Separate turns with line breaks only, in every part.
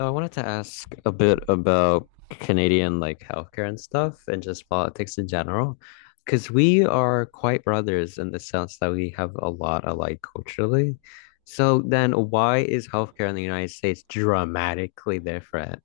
So I wanted to ask a bit about Canadian healthcare and stuff and just politics in general, because we are quite brothers in the sense that we have a lot alike culturally. So then why is healthcare in the United States dramatically different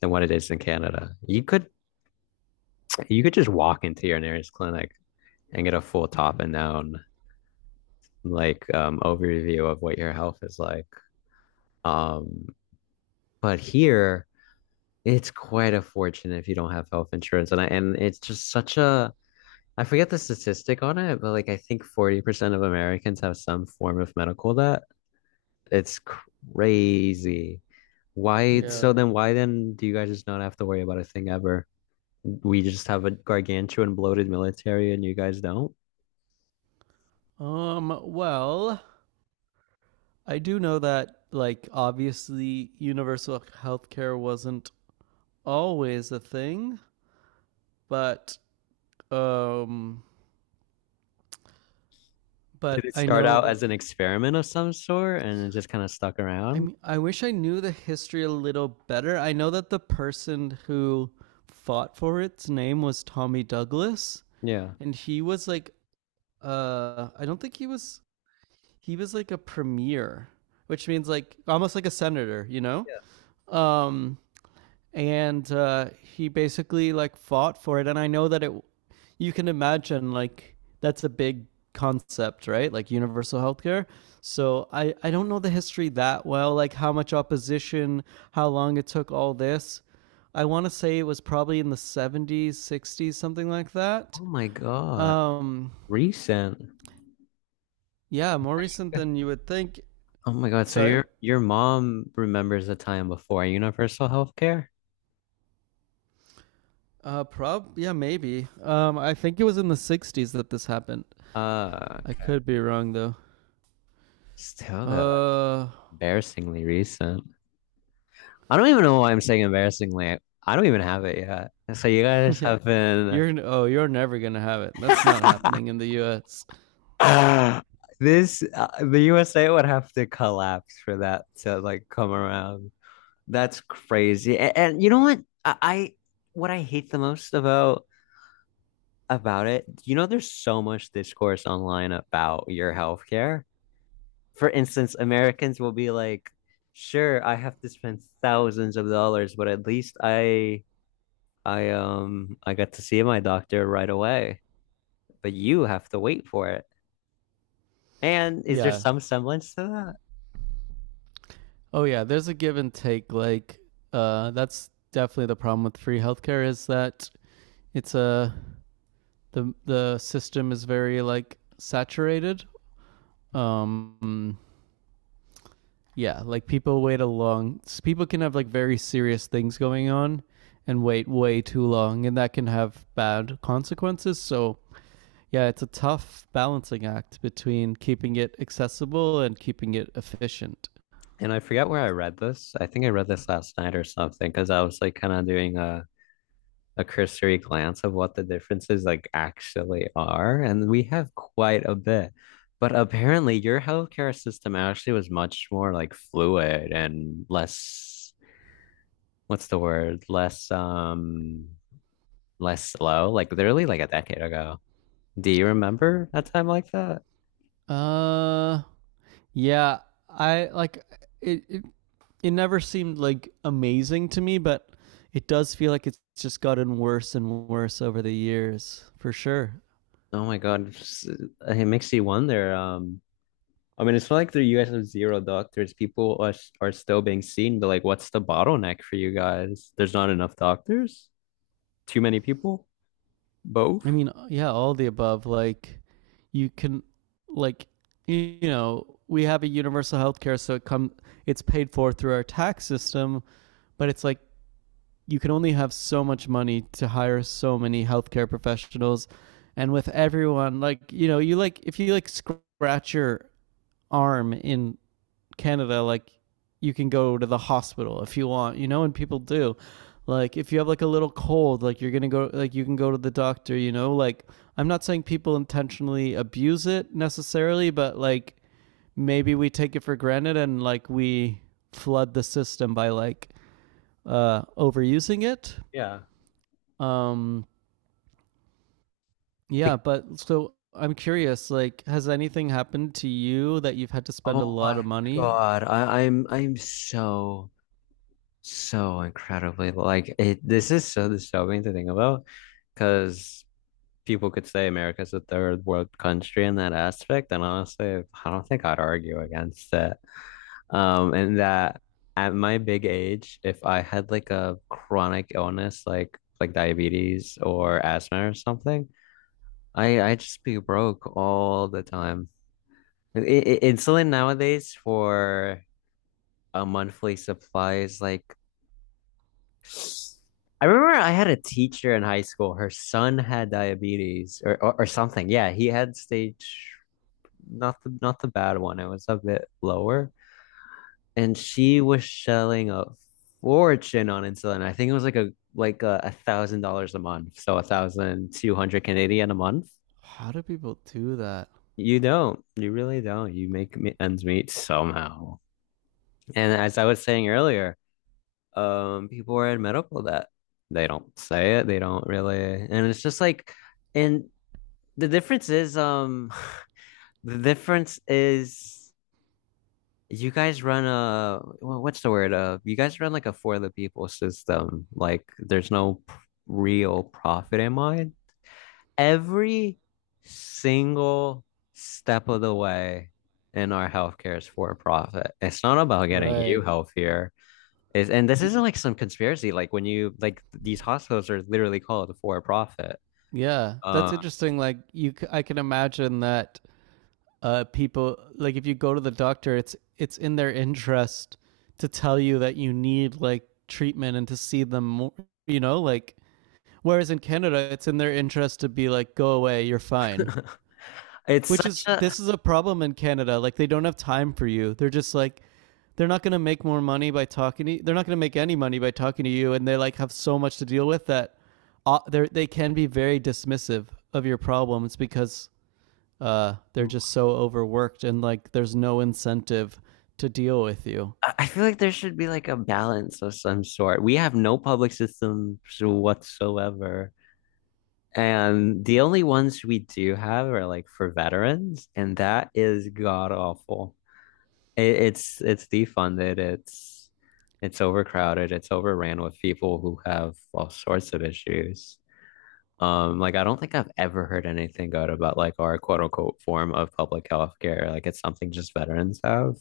than what it is in Canada? You could just walk into your nearest clinic and get a full top and down like overview of what your health is like. Um, but here, it's quite a fortune if you don't have health insurance. And it's just such a, I forget the statistic on it, but like I think 40% of Americans have some form of medical debt. It's crazy. Why,
Yeah.
so Yeah. then why then do you guys just not have to worry about a thing ever? We just have a gargantuan bloated military and you guys don't?
Well, I do know that, like, obviously universal healthcare wasn't always a thing, but, um,
Did
but
it
I
start
know
out
that,
as an experiment of some sort and it just kind of stuck
I
around?
mean, I wish I knew the history a little better. I know that the person who fought for its name was Tommy Douglas,
Yeah.
and he was like, I don't think he was like a premier, which means like almost like a senator, you know? Um, and He basically like fought for it. And I know that it, you can imagine like that's a big concept, right? Like universal healthcare. So I don't know the history that well, like how much opposition, how long it took, all this. I want to say it was probably in the 70s, 60s, something like that.
Oh my God.
Um,
Recent.
yeah, more recent than you would think.
Oh my God. So
Sorry.
your mom remembers the time before universal healthcare?
Prob Yeah, maybe. I think it was in the 60s that this happened. I
Okay.
could be wrong though.
Still though, that's
Uh,
embarrassingly recent. I don't even know why I'm saying embarrassingly. I don't even have it yet. So you guys
yeah.
have been
You're never gonna have it. That's not happening in the U.S.
this the USA would have to collapse for that to like come around. That's crazy. And you know what? I, what I hate the most about it, you know, there's so much discourse online about your healthcare. For instance, Americans will be like, "Sure, I have to spend thousands of dollars, but at least I got to see my doctor right away. But you have to wait for it." And is there
Yeah.
some semblance to that?
Oh, yeah. There's a give and take. That's definitely the problem with free healthcare is that it's a the system is very like saturated. Um, yeah. Like people wait a long. People can have like very serious things going on and wait way too long, and that can have bad consequences. So yeah, it's a tough balancing act between keeping it accessible and keeping it efficient.
And I forget where I read this. I think I read this last night or something because I was like kind of doing a cursory glance of what the differences like actually are, and we have quite a bit. But apparently, your healthcare system actually was much more like fluid and less, what's the word? Less less slow, like literally like a decade ago. Do you remember a time like that?
Uh, yeah, I like it. It, it never seemed like amazing to me, but it does feel like it's just gotten worse and worse over the years, for sure.
Oh my God, it makes you wonder. I mean, it's not like the US have zero doctors. People are still being seen, but like, what's the bottleneck for you guys? There's not enough doctors? Too many people? Both?
I mean, yeah, all the above. You can, like, you know, we have a universal health care, so it's paid for through our tax system, but it's like you can only have so much money to hire so many healthcare professionals, and with everyone, like, you know, you like if you like scratch your arm in Canada, like you can go to the hospital if you want, you know, and people do. Like if you have like a little cold, like you're going to go, like you can go to the doctor, you know, like I'm not saying people intentionally abuse it necessarily, but like maybe we take it for granted and like we flood the system by like overusing it.
Yeah.
um, yeah,
Like,
but so I'm curious, like, has anything happened to you that you've had to spend a
oh
lot
my
of money?
God, I'm so so incredibly like it. This is so disturbing to think about because people could say America's a third world country in that aspect, and honestly, I don't think I'd argue against that. And that at my big age, if I had like a chronic illness like diabetes or asthma or something, I just be broke all the time. Insulin nowadays for a monthly supply is like, I remember I had a teacher in high school. Her son had diabetes or something. Yeah, he had stage, not the bad one. It was a bit lower. And she was selling a fortune on insulin. I think it was like a thousand dollars a month, so 1,200 Canadian a month.
How do people do that?
You don't, you really don't. You make ends meet somehow. And as I was saying earlier, people are in medical debt. They don't say it. They don't really, and it's just like, and the difference is, the difference is, you guys run a what's the word? You guys run like a for the people system. Like there's no real profit in mind. Every single step of the way in our healthcare is for profit. It's not about getting you
Right.
healthier. It's, and this
Y-
isn't like some conspiracy. Like when you like these hospitals are literally called for profit.
Yeah, that's
Uh,
interesting. I can imagine that people, like, if you go to the doctor, it's in their interest to tell you that you need like treatment and to see them more, you know, like. Whereas in Canada, it's in their interest to be like, go away, you're fine.
it's
Which
such
is
a,
this is a problem in Canada. Like they don't have time for you. They're just like they're not going to make more money by talking to you. They're not going to make any money by talking to you, and they like have so much to deal with that they can be very dismissive of your problems because they're just so overworked and like there's no incentive to deal with you.
I feel like there should be like a balance of some sort. We have no public systems whatsoever. And the only ones we do have are like for veterans, and that is god awful. It's defunded, it's overcrowded, it's overran with people who have all sorts of issues. Like I don't think I've ever heard anything good about like our quote unquote form of public health care. Like it's something just veterans have.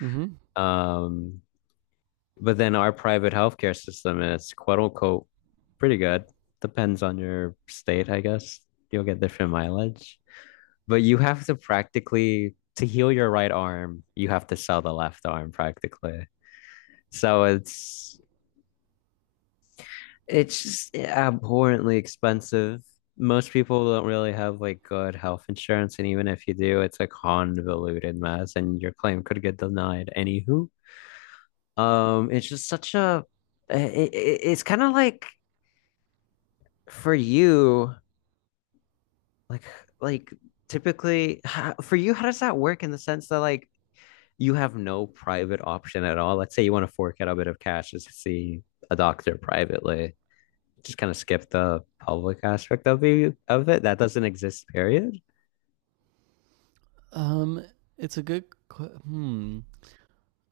hmm
Um, but then our private healthcare system is quote unquote pretty good. Depends on your state, I guess. You'll get different mileage. But you have to practically, to heal your right arm, you have to sell the left arm practically. So it's it's just abhorrently expensive. Most people don't really have like good health insurance, and even if you do, it's a convoluted mess, and your claim could get denied. Anywho, it's just such a, it's kind of like, for you, like like typically how, for you, how does that work in the sense that like you have no private option at all? Let's say you want to fork out a bit of cash just to see a doctor privately. Just kind of skip the public aspect of you of it. That doesn't exist, period.
Um, it's a good. Qu- hmm.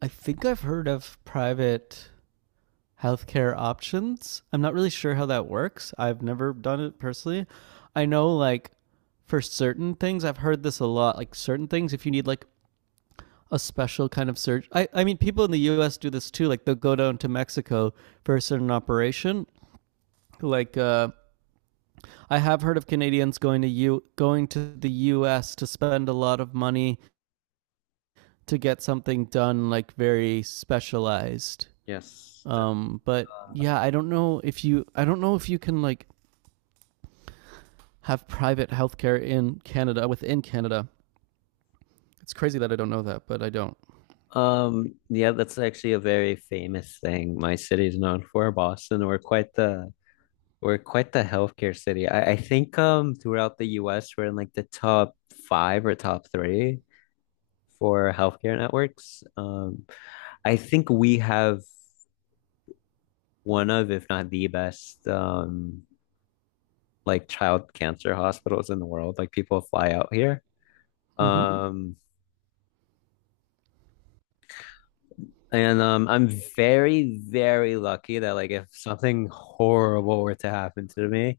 I think I've heard of private healthcare options. I'm not really sure how that works. I've never done it personally. I know like for certain things, I've heard this a lot. Like certain things, if you need like a special kind of surgery, I mean, people in the U.S. do this too. Like they'll go down to Mexico for a certain operation. Like uh, I have heard of Canadians going to the U.S. to spend a lot of money to get something done like very specialized.
Yes.
But yeah, I don't know if you can like have private healthcare in Canada, within Canada. It's crazy that I don't know that, but I don't.
Yeah, that's actually a very famous thing my city is known for, Boston. We're quite the, we're quite the healthcare city. I think throughout the US we're in like the top five or top three for healthcare networks. I think we have one of, if not the best, like child cancer hospitals in the world. Like people fly out here. Mhm.
Mm-hmm.
And I'm very, very lucky that like if something horrible were to happen to me,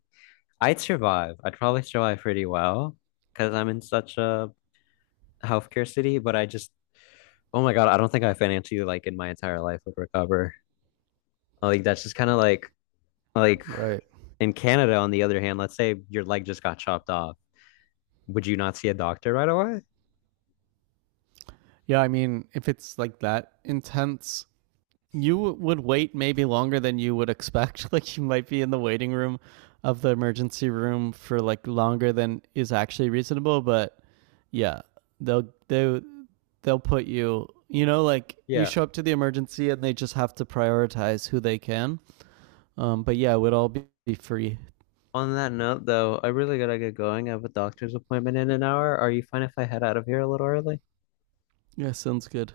I'd survive. I'd probably survive pretty well because I'm in such a healthcare city, but I just, oh my God, I don't think I financially, like, in my entire life would recover. Like, that's just kind of like
Right.
in Canada, on the other hand, let's say your leg just got chopped off. Would you not see a doctor right away?
Yeah, I mean, if it's like that intense, you would wait maybe longer than you would expect. Like, you might be in the waiting room of the emergency room for like longer than is actually reasonable. But yeah, they'll they they'll put you. You know, like you
Yeah.
show up to the emergency and they just have to prioritize who they can. But yeah, it would all be free.
On that note, though, I really gotta get going. I have a doctor's appointment in an hour. Are you fine if I head out of here a little early?
Yeah, sounds good.